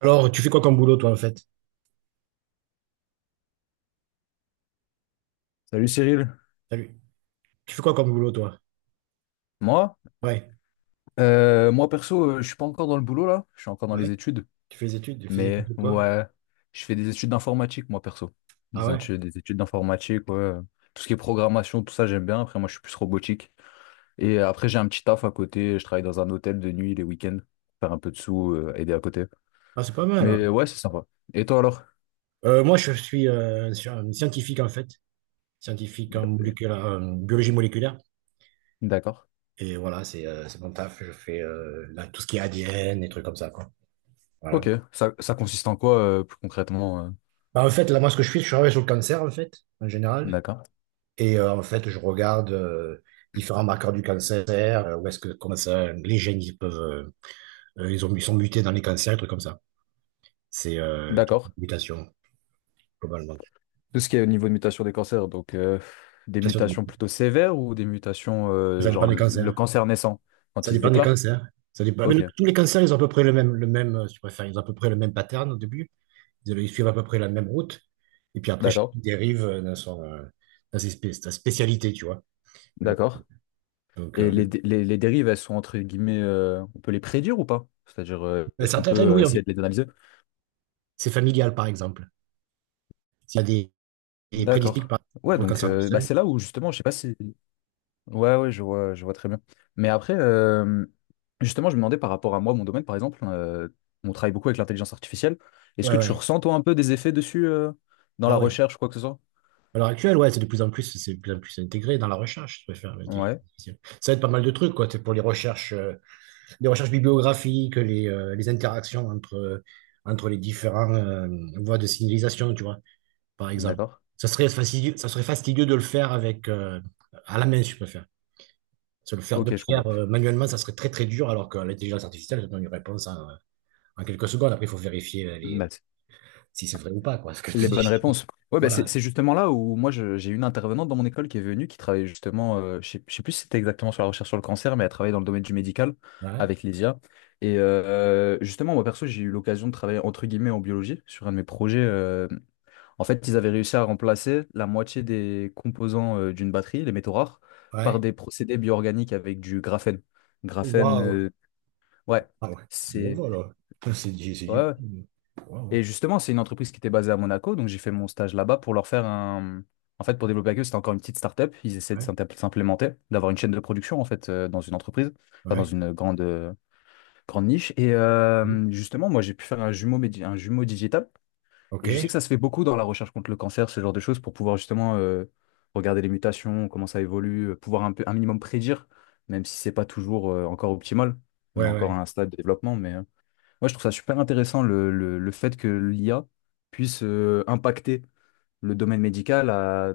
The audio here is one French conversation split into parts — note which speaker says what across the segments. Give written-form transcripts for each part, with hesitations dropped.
Speaker 1: Alors, tu fais quoi comme boulot, toi, en fait?
Speaker 2: Salut Cyril.
Speaker 1: Salut. Tu fais quoi comme boulot, toi?
Speaker 2: Moi?
Speaker 1: Ouais.
Speaker 2: Moi perso, je suis pas encore dans le boulot là, je suis encore dans
Speaker 1: Ouais.
Speaker 2: les études,
Speaker 1: Tu fais des études? Tu fais des études
Speaker 2: mais
Speaker 1: de quoi?
Speaker 2: ouais, je fais des études d'informatique moi perso.
Speaker 1: Ah ouais?
Speaker 2: Des études d'informatique, ouais. Tout ce qui est programmation, tout ça j'aime bien. Après moi je suis plus robotique. Et après j'ai un petit taf à côté, je travaille dans un hôtel de nuit les week-ends, faire un peu de sous, aider à côté.
Speaker 1: Ah, c'est pas mal, hein.
Speaker 2: Mais ouais, c'est sympa. Et toi alors?
Speaker 1: Moi, je suis un scientifique, en fait. Scientifique en en biologie moléculaire.
Speaker 2: D'accord.
Speaker 1: Et voilà, c'est mon taf. Je fais là, tout ce qui est ADN, et trucs comme ça, quoi. Voilà.
Speaker 2: Ok, ça consiste en quoi plus concrètement?
Speaker 1: Bah, en fait, là, moi, ce que je fais, je travaille sur le cancer, en fait, en général.
Speaker 2: D'accord.
Speaker 1: Et en fait, je regarde différents marqueurs du cancer, où est-ce que, comment ça, les gènes, ils peuvent, ils sont mutés dans les cancers, des trucs comme ça. C'est toute
Speaker 2: D'accord.
Speaker 1: complication, globalement.
Speaker 2: Tout ce qui est au niveau de mutation des cancers, donc des
Speaker 1: Complication
Speaker 2: mutations
Speaker 1: de-
Speaker 2: plutôt sévères ou des mutations,
Speaker 1: Ça dépend
Speaker 2: genre
Speaker 1: des
Speaker 2: le
Speaker 1: cancers.
Speaker 2: cancer naissant, quand
Speaker 1: Ça
Speaker 2: il se
Speaker 1: dépend des
Speaker 2: déclare?
Speaker 1: cancers. Ça dépend. Mais
Speaker 2: Ok,
Speaker 1: tous les cancers, ils ont à peu près le même, si tu préfères, ils ont à peu près le même pattern au début. Ils suivent à peu près la même route. Et puis après, chacun
Speaker 2: d'accord,
Speaker 1: dérive dans sa spécialité, tu vois.
Speaker 2: d'accord.
Speaker 1: Donc,
Speaker 2: Et les dérives, elles sont entre guillemets, on peut les prédire ou pas? C'est-à-dire,
Speaker 1: mais
Speaker 2: est-ce qu'on
Speaker 1: certaines,
Speaker 2: peut
Speaker 1: oui, on dit.
Speaker 2: essayer de les analyser?
Speaker 1: C'est familial, par exemple. S'il y a des prédispositions
Speaker 2: D'accord. Ouais,
Speaker 1: pour le
Speaker 2: donc
Speaker 1: cancer du
Speaker 2: bah,
Speaker 1: sein.
Speaker 2: c'est là où justement, je sais pas si. Ouais, ouais, je vois très bien. Mais après, justement, je me demandais par rapport à moi, mon domaine, par exemple, on travaille beaucoup avec l'intelligence artificielle. Est-ce
Speaker 1: Ouais,
Speaker 2: que tu
Speaker 1: ouais.
Speaker 2: ressens, toi, un peu des effets dessus dans
Speaker 1: Ah
Speaker 2: la
Speaker 1: ouais.
Speaker 2: recherche, quoi que ce soit?
Speaker 1: À l'heure actuelle, ouais, c'est de plus en plus, c'est de plus en plus intégré dans la recherche, je préfère l'intelligence
Speaker 2: Ouais,
Speaker 1: artificielle. Ça aide pas mal de trucs, quoi. C'est pour les recherches bibliographiques, les interactions entre les différents voies de signalisation, tu vois, par exemple.
Speaker 2: d'accord.
Speaker 1: Ça serait fastidieux de le faire avec à la main, je préfère. De le
Speaker 2: Ok, je
Speaker 1: faire
Speaker 2: comprends.
Speaker 1: manuellement, ça serait très très dur, alors que l'intelligence artificielle, ça donne une réponse en quelques secondes. Après, il faut vérifier
Speaker 2: Maths.
Speaker 1: si c'est vrai ou pas, quoi, ce que je te
Speaker 2: Les bonnes
Speaker 1: dis.
Speaker 2: réponses. Ouais, bah c'est
Speaker 1: Voilà.
Speaker 2: c'est justement là où moi j'ai une intervenante dans mon école qui est venue, qui travaille justement, je sais plus si c'était exactement sur la recherche sur le cancer, mais elle travaille dans le domaine du médical
Speaker 1: Ouais.
Speaker 2: avec les IA. Et justement, moi perso, j'ai eu l'occasion de travailler entre guillemets en biologie sur un de mes projets. En fait, ils avaient réussi à remplacer la moitié des composants d'une batterie, les métaux rares, par
Speaker 1: Ouais.
Speaker 2: des procédés bioorganiques avec du graphène. Graphène,
Speaker 1: Waouh.
Speaker 2: ouais,
Speaker 1: Ah ouais, c'est du
Speaker 2: c'est.
Speaker 1: revoir là. C'est du. c'est
Speaker 2: Ouais,
Speaker 1: du-
Speaker 2: ouais.
Speaker 1: Waouh.
Speaker 2: Et justement, c'est une entreprise qui était basée à Monaco, donc j'ai fait mon stage là-bas pour leur faire un... En fait, pour développer avec eux, c'était encore une petite start-up. Ils essaient de
Speaker 1: Ouais,
Speaker 2: s'implémenter, d'avoir une chaîne de production, en fait, dans une entreprise, enfin, dans
Speaker 1: ouais.
Speaker 2: une grande, grande niche. Et
Speaker 1: Mhm.
Speaker 2: justement, moi, j'ai pu faire un jumeau digital.
Speaker 1: Ok.
Speaker 2: Et je sais que
Speaker 1: Ouais,
Speaker 2: ça se fait beaucoup dans la recherche contre le cancer, ce genre de choses, pour pouvoir justement regarder les mutations, comment ça évolue, pouvoir un peu, un minimum prédire, même si c'est pas toujours encore optimal. On a encore
Speaker 1: ouais.
Speaker 2: à un stade de développement, mais... moi, je trouve ça super intéressant le fait que l'IA puisse impacter le domaine médical,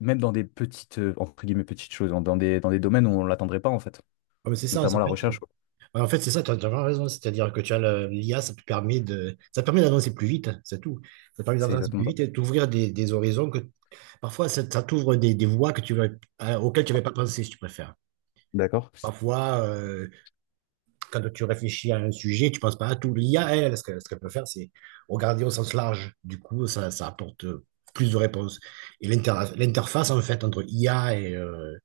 Speaker 2: même dans des petites, entre guillemets, petites choses, dans des domaines où on ne l'attendrait pas, en fait,
Speaker 1: Ah, mais c'est ça, en fait,
Speaker 2: notamment la recherche, quoi.
Speaker 1: ouais, en fait c'est ça, tu as vraiment raison. C'est-à-dire que tu as l'IA, ça te permet ça te permet d'avancer plus vite, c'est tout. Ça te permet
Speaker 2: C'est
Speaker 1: d'avancer
Speaker 2: exactement
Speaker 1: plus
Speaker 2: ça.
Speaker 1: vite et d'ouvrir des horizons que parfois ça t'ouvre des voies que auxquelles tu n'avais pas pensé, si tu préfères.
Speaker 2: D'accord?
Speaker 1: Parfois, quand tu réfléchis à un sujet, tu ne penses pas à tout. L'IA, elle, ce qu'elle peut faire, c'est regarder au sens large. Du coup, ça apporte plus de réponses. Et l'interface, en fait, entre IA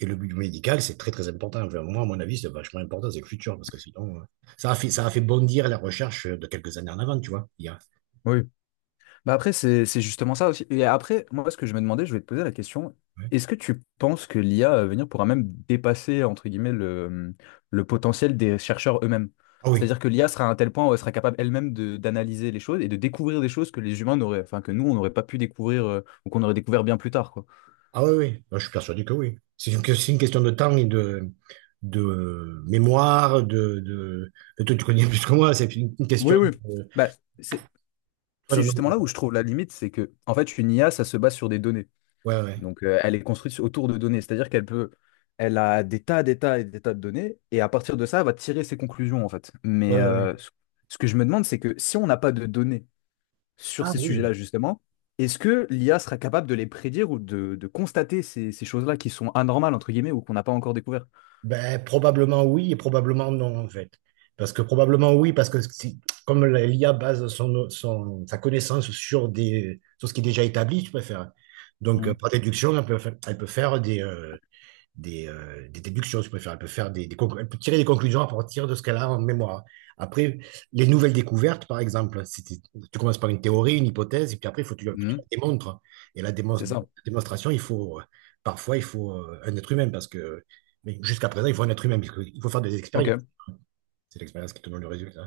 Speaker 1: et le milieu médical, c'est très, très important. Enfin, moi, à mon avis, c'est vachement important, c'est le futur, parce que ça a fait bondir la recherche de quelques années en avant, tu vois, l'IA.
Speaker 2: Oui. Bah après, c'est justement ça aussi. Et après, moi, ce que je me demandais, je vais te poser la question,
Speaker 1: Ouais.
Speaker 2: est-ce que tu penses que l'IA à venir pourra même dépasser, entre guillemets, le potentiel des chercheurs eux-mêmes?
Speaker 1: Ah oui,
Speaker 2: C'est-à-dire que l'IA sera à un tel point où elle sera capable elle-même d'analyser les choses et de découvrir des choses que les humains n'auraient, enfin, que nous, on n'aurait pas pu découvrir ou qu'on aurait découvert bien plus tard, quoi.
Speaker 1: ah oui, oui, moi, je suis persuadé que oui. C'est une question de temps de mémoire. Toi, tu connais plus que moi, c'est une question
Speaker 2: Oui, oui. Bah, c'est c'est justement là
Speaker 1: de.
Speaker 2: où je trouve la limite, c'est que, en fait, une IA, ça se base sur des données.
Speaker 1: Ouais, ouais.
Speaker 2: Donc, elle est construite autour de données, c'est-à-dire qu'elle peut, elle a des tas et des tas de données, et à partir de ça, elle va tirer ses conclusions, en fait.
Speaker 1: Ouais,
Speaker 2: Mais
Speaker 1: ouais, ouais.
Speaker 2: ce que je me demande, c'est que si on n'a pas de données sur
Speaker 1: Ah
Speaker 2: ces
Speaker 1: oui.
Speaker 2: sujets-là, justement, est-ce que l'IA sera capable de les prédire ou de constater ces choses-là qui sont anormales, entre guillemets, ou qu'on n'a pas encore découvert?
Speaker 1: Ben, probablement oui et probablement non, en fait. Parce que probablement oui, parce que si- comme l'IA base sa connaissance sur ce qui est déjà établi, tu préfères. Donc,
Speaker 2: Mhm.
Speaker 1: par déduction, elle peut faire des déductions, si vous préférez. Elle peut tirer des conclusions à partir de ce qu'elle a en mémoire. Après, les nouvelles découvertes, par exemple, si tu commences par une théorie, une hypothèse, et puis après, il faut que tu
Speaker 2: Mhm.
Speaker 1: la démontres. Et
Speaker 2: C'est ça.
Speaker 1: la démonstration, parfois, il faut un être humain, parce que mais jusqu'à présent, il faut un être humain, parce qu'il faut faire des expériences.
Speaker 2: Ok.
Speaker 1: C'est l'expérience qui te donne le résultat.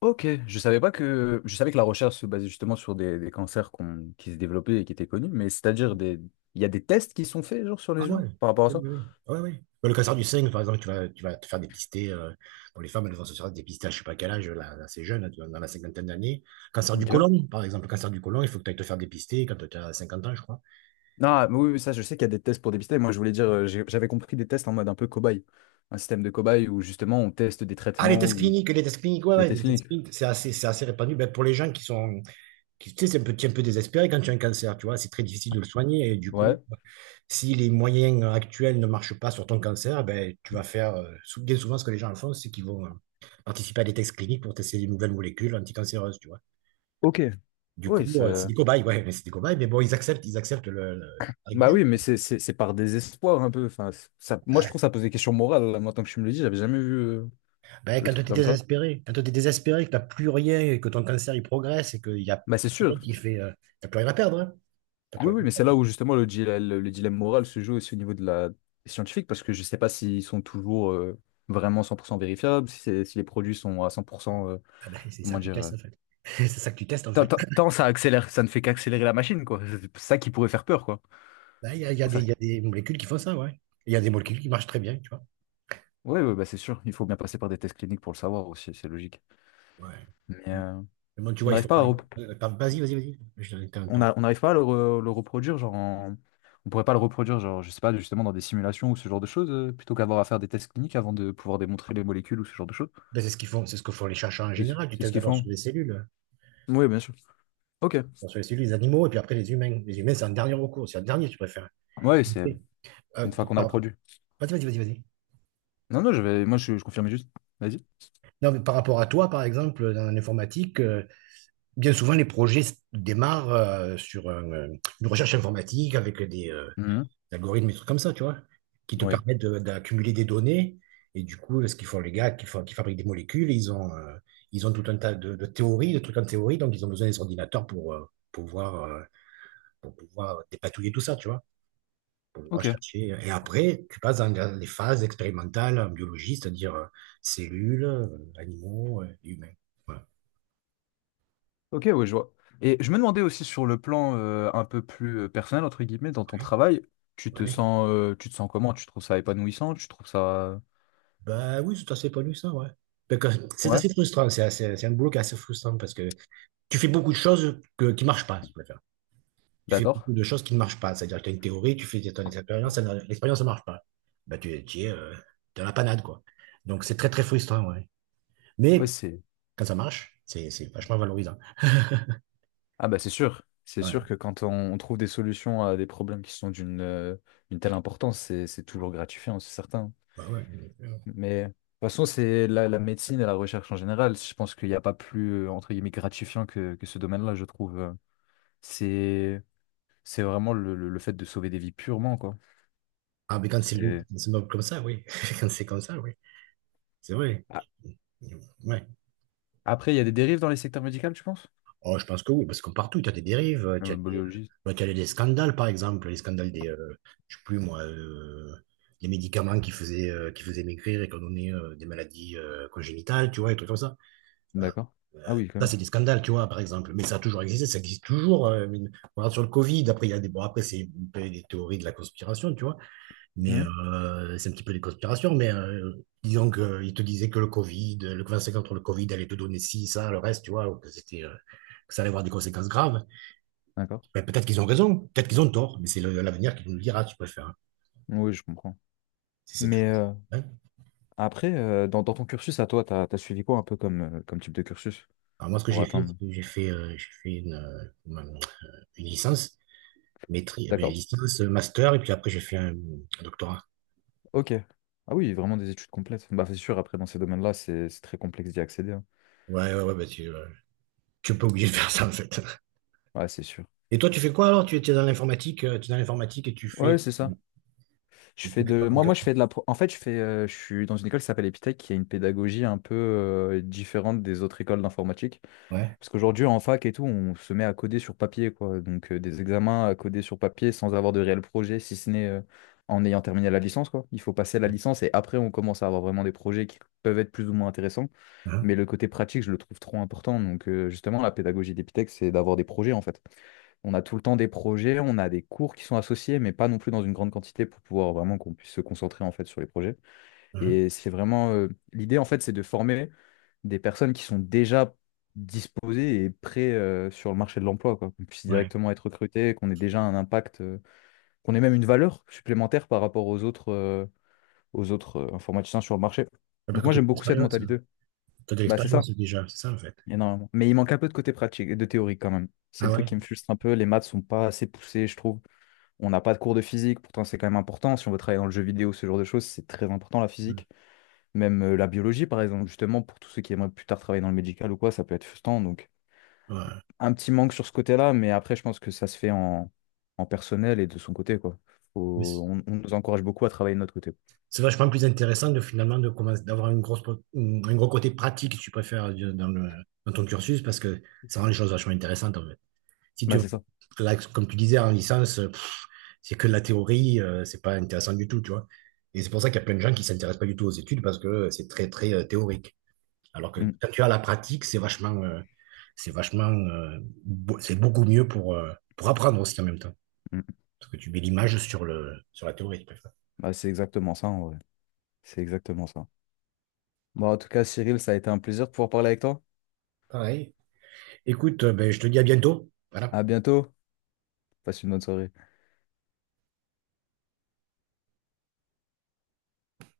Speaker 2: Ok. Je savais pas que, je savais que la recherche se basait justement sur des cancers qui se développaient et qui étaient connus, mais c'est-à-dire des, il y a des tests qui sont faits, genre, sur
Speaker 1: Ah
Speaker 2: les
Speaker 1: ouais,
Speaker 2: humains par rapport à
Speaker 1: oui,
Speaker 2: ça?
Speaker 1: oui, oui. Ouais, ouais. Oui. Bah, le cancer du sein, par exemple, tu vas te faire dépister, pour les femmes, elles vont se faire dépister à je sais pas quel âge, là, c'est jeune, là, tu vois, dans la cinquantaine d'années. Cancer du
Speaker 2: Ok.
Speaker 1: côlon, par exemple, le cancer du côlon, il faut que tu ailles te faire dépister quand tu as 50 ans, je crois.
Speaker 2: Non, mais oui, oui, ça, je sais qu'il y a des tests pour dépister. Moi, je voulais dire, j'avais compris des tests en mode un peu cobaye. Un système de cobaye où justement on teste des
Speaker 1: Ah, les
Speaker 2: traitements
Speaker 1: tests
Speaker 2: ou
Speaker 1: cliniques, ouais,
Speaker 2: les
Speaker 1: ouais,
Speaker 2: tests
Speaker 1: les tests
Speaker 2: cliniques.
Speaker 1: cliniques, c'est assez répandu. Ben, pour les gens qui, tu sais, c'est un peu désespéré quand tu as un cancer, tu vois, c'est très difficile de le soigner, et du
Speaker 2: Ouais.
Speaker 1: coup, si les moyens actuels ne marchent pas sur ton cancer, eh ben, bien souvent, ce que les gens font, c'est qu'ils vont participer à des tests cliniques pour tester des nouvelles molécules anticancéreuses, tu vois.
Speaker 2: Ok.
Speaker 1: Du
Speaker 2: Oui,
Speaker 1: coup, c'est des
Speaker 2: ça...
Speaker 1: cobayes, ouais, mais c'est des cobayes, mais bon, ils acceptent la règle du
Speaker 2: Bah
Speaker 1: jeu.
Speaker 2: oui, mais c'est par désespoir un peu. Enfin, ça... Moi, je
Speaker 1: Ouais.
Speaker 2: trouve que ça pose des questions morales, là. Moi, tant que je me le dis, j'avais jamais vu
Speaker 1: Ben,
Speaker 2: le
Speaker 1: quand tu es
Speaker 2: truc comme ça.
Speaker 1: désespéré, que tu n'as plus rien et que ton cancer, il progresse et qu'il y a
Speaker 2: Bah,
Speaker 1: il
Speaker 2: c'est
Speaker 1: y a
Speaker 2: sûr.
Speaker 1: rien qui fait, t'as plus rien à perdre, hein. T'as plus
Speaker 2: Oui,
Speaker 1: rien
Speaker 2: oui, mais
Speaker 1: à
Speaker 2: c'est
Speaker 1: perdre.
Speaker 2: là où justement le dilemme moral se joue aussi au niveau de la scientifique parce que je sais pas s'ils sont toujours vraiment 100% vérifiables, si, si les produits sont à 100%,
Speaker 1: Ah ben, c'est ça
Speaker 2: comment
Speaker 1: que tu
Speaker 2: dire,
Speaker 1: testes, en fait. C'est ça que tu testes, en fait.
Speaker 2: Tant ça accélère, ça ne fait qu'accélérer la machine, quoi. C'est ça qui pourrait faire peur, quoi.
Speaker 1: Ben,
Speaker 2: Faut faire...
Speaker 1: il y a des molécules qui font ça, ouais. Il y a des molécules qui marchent très bien, tu vois.
Speaker 2: Oui, oui, bah c'est sûr, il faut bien passer par des tests cliniques pour le savoir aussi, c'est logique.
Speaker 1: Ouais.
Speaker 2: Mais
Speaker 1: Mais bon, tu
Speaker 2: on
Speaker 1: vois, il
Speaker 2: n'arrive
Speaker 1: faut
Speaker 2: pas
Speaker 1: pas.
Speaker 2: à,
Speaker 1: Pardon, vas-y, vas-y, vas-y.
Speaker 2: on n'arrive pas le reproduire, genre on pourrait pas le reproduire, genre, je sais pas, justement dans des simulations ou ce genre de choses, plutôt qu'avoir à faire des tests cliniques avant de pouvoir démontrer les molécules ou ce genre de choses.
Speaker 1: Ben, c'est ce qu'ils font, c'est ce que font les chercheurs en
Speaker 2: C'est
Speaker 1: général. Tu
Speaker 2: c'est ce
Speaker 1: testes
Speaker 2: qu'ils font. Oui, bien sûr. Ok.
Speaker 1: d'abord sur les cellules, les animaux, et puis après les humains. Les humains, c'est un dernier recours, c'est un dernier, tu préfères.
Speaker 2: Ouais, c'est
Speaker 1: Euh,
Speaker 2: une fois qu'on a le
Speaker 1: par-
Speaker 2: produit.
Speaker 1: Vas-y, vas-y, vas-y, vas-y.
Speaker 2: Non, non, je vais... moi je confirme juste. Vas-y.
Speaker 1: Non, mais par rapport à toi, par exemple, dans l'informatique, bien souvent, les projets démarrent une recherche informatique avec
Speaker 2: Mhm.
Speaker 1: algorithmes, et trucs comme ça, tu vois, qui te
Speaker 2: Oui.
Speaker 1: permettent d'accumuler des données. Et du coup, ce qu'ils font, les gars, qui fabriquent des molécules, ils ont tout un tas de théories, de trucs en théorie, donc ils ont besoin des ordinateurs pour pouvoir, euh, pour pouvoir dépatouiller tout ça, tu vois, pour pouvoir
Speaker 2: Ok.
Speaker 1: chercher. Et après, tu passes dans les phases expérimentales en biologie, c'est-à-dire cellules, animaux, et humains. Voilà.
Speaker 2: Ok, ouais, je vois. Et je me demandais aussi sur le plan un peu plus personnel, entre guillemets, dans ton
Speaker 1: Ouais.
Speaker 2: travail,
Speaker 1: Ouais.
Speaker 2: tu te sens comment? Tu trouves ça épanouissant? Tu trouves ça...
Speaker 1: Bah oui, c'est assez pas lu ça, ouais. Donc, c'est
Speaker 2: Ouais,
Speaker 1: assez frustrant, c'est un boulot qui est assez frustrant parce que tu fais beaucoup de choses qui ne marchent pas, si tu préfères. Tu fais beaucoup
Speaker 2: d'accord.
Speaker 1: de choses qui ne marchent pas. C'est-à-dire que tu as une théorie, tu fais ton expérience, ça ne- l'expérience ne marche pas. Bah, tu es dans la panade, quoi. Donc, c'est très, très frustrant, ouais.
Speaker 2: Ouais,
Speaker 1: Mais
Speaker 2: c'est...
Speaker 1: quand ça marche, c'est vachement valorisant.
Speaker 2: Ah bah c'est sûr. C'est
Speaker 1: Ouais.
Speaker 2: sûr que quand on trouve des solutions à des problèmes qui sont d'une telle importance, c'est toujours gratifiant, c'est certain.
Speaker 1: Bah ouais.
Speaker 2: Mais de toute façon, c'est la médecine et la recherche en général. Je pense qu'il n'y a pas plus, entre guillemets, gratifiant que ce domaine-là, je trouve. C'est c'est vraiment le fait de sauver des vies purement, quoi.
Speaker 1: Ah, mais quand
Speaker 2: C'est
Speaker 1: c'est noble comme ça, oui. Quand c'est comme ça, oui. C'est vrai.
Speaker 2: A-
Speaker 1: Ouais.
Speaker 2: Après, il y a des dérives dans les secteurs médicaux, tu penses?
Speaker 1: Oh, je pense que oui, parce que partout, tu as des dérives,
Speaker 2: Biologiste.
Speaker 1: bah, tu as des scandales, par exemple, je sais plus moi, les médicaments qui faisaient maigrir et qui ont donné des maladies congénitales, tu vois, et trucs comme ça. Euh,
Speaker 2: D'accord. Ah oui, quand
Speaker 1: Ça,
Speaker 2: même.
Speaker 1: c'est des scandales, tu vois, par exemple, mais ça a toujours existé, ça existe toujours. On regarde sur le Covid, après, il y a bon, après, c'est un peu des théories de la conspiration, tu vois,
Speaker 2: Hmm,
Speaker 1: c'est un petit peu des conspirations, disons qu'ils te disaient que le Covid, le vaccin contre le Covid allait te donner ci, ça, le reste, tu vois, que ça allait avoir des conséquences graves.
Speaker 2: d'accord.
Speaker 1: Ben, peut-être qu'ils ont raison, peut-être qu'ils ont tort, mais c'est l'avenir qui nous le dira, tu peux faire, hein,
Speaker 2: Oui, je comprends.
Speaker 1: si c'est grave.
Speaker 2: Mais
Speaker 1: Hein.
Speaker 2: après, dans ton cursus à toi, t'as suivi quoi un peu comme, comme type de cursus
Speaker 1: Alors moi, ce que
Speaker 2: pour
Speaker 1: j'ai fait, c'est
Speaker 2: atteindre?
Speaker 1: j'ai fait une licence,
Speaker 2: D'accord.
Speaker 1: master, et puis après j'ai fait un doctorat.
Speaker 2: Ok. Ah oui, vraiment des études complètes. Bah c'est sûr, après dans ces domaines-là, c'est très complexe d'y accéder, hein.
Speaker 1: Ouais, ouais, ouais, ben, tu es pas obligé de faire ça, en fait.
Speaker 2: Ouais, c'est sûr.
Speaker 1: Et toi, tu fais quoi alors? Tu es tu es dans l'informatique et tu
Speaker 2: Ouais,
Speaker 1: fais.
Speaker 2: c'est ça. Je fais de. Je fais de la. En fait, je fais. Je suis dans une école qui s'appelle Epitech, qui a une pédagogie un peu différente des autres écoles d'informatique.
Speaker 1: Ouais.
Speaker 2: Parce qu'aujourd'hui, en fac et tout, on se met à coder sur papier, quoi. Donc, des examens à coder sur papier sans avoir de réel projet, si ce n'est en ayant terminé la licence, quoi. Il faut passer la licence et après, on commence à avoir vraiment des projets qui peuvent être plus ou moins intéressants. Mais
Speaker 1: Hein,
Speaker 2: le côté pratique, je le trouve trop important. Donc, justement, la pédagogie d'Epitech, c'est d'avoir des projets, en fait. On a tout le temps des projets, on a des cours qui sont associés, mais pas non plus dans une grande quantité pour pouvoir vraiment qu'on puisse se concentrer, en fait, sur les projets.
Speaker 1: hein,
Speaker 2: Et c'est vraiment l'idée en fait, c'est de former des personnes qui sont déjà disposées et prêtes sur le marché de l'emploi, quoi. Qu'on puisse
Speaker 1: ouais.
Speaker 2: directement être recruté, qu'on ait déjà un impact, qu'on ait même une valeur supplémentaire par rapport aux autres informaticiens sur le marché.
Speaker 1: Ah,
Speaker 2: Donc
Speaker 1: parce que
Speaker 2: moi
Speaker 1: t'as
Speaker 2: j'aime
Speaker 1: de
Speaker 2: beaucoup cette
Speaker 1: l'expérience, hein.
Speaker 2: mentalité.
Speaker 1: T'as de
Speaker 2: Bah c'est ça,
Speaker 1: l'expérience déjà, c'est ça en fait.
Speaker 2: énormément. Mais il manque un peu de côté pratique, de théorie quand même. C'est
Speaker 1: Ah
Speaker 2: le truc
Speaker 1: ouais.
Speaker 2: qui me frustre un peu. Les maths sont pas assez poussées, je trouve. On n'a pas de cours de physique, pourtant c'est quand même important. Si on veut travailler dans le jeu vidéo, ce genre de choses, c'est très important la
Speaker 1: Ouais.
Speaker 2: physique. Même la biologie, par exemple, justement, pour tous ceux qui aimeraient plus tard travailler dans le médical ou quoi, ça peut être frustrant. Donc,
Speaker 1: Ouais.
Speaker 2: un petit manque sur ce côté-là, mais après, je pense que ça se fait en personnel et de son côté, quoi.
Speaker 1: Mais c'est
Speaker 2: On nous encourage beaucoup à travailler de notre côté.
Speaker 1: c'est vachement plus intéressant de finalement de commencer d'avoir un gros côté pratique, si tu préfères, dans ton cursus, parce que ça rend les choses vachement intéressantes en fait. Si tu
Speaker 2: Bah, c'est ça.
Speaker 1: là, comme tu disais en licence, c'est que de la théorie, c'est pas intéressant du tout, tu vois. Et c'est pour ça qu'il y a plein de gens qui s'intéressent pas du tout aux études parce que c'est très très théorique. Alors que
Speaker 2: Mm,
Speaker 1: quand tu as la pratique, c'est vachement, euh, c'est beaucoup mieux pour apprendre aussi en même temps.
Speaker 2: mm.
Speaker 1: Parce que tu mets l'image sur la théorie, tu préfères.
Speaker 2: Bah, c'est exactement ça, en vrai. C'est exactement ça. Bon, en tout cas, Cyril, ça a été un plaisir de pouvoir parler avec toi.
Speaker 1: Pareil. Écoute, ben, je te dis à bientôt.
Speaker 2: À
Speaker 1: Voilà.
Speaker 2: bientôt. Passe une bonne soirée.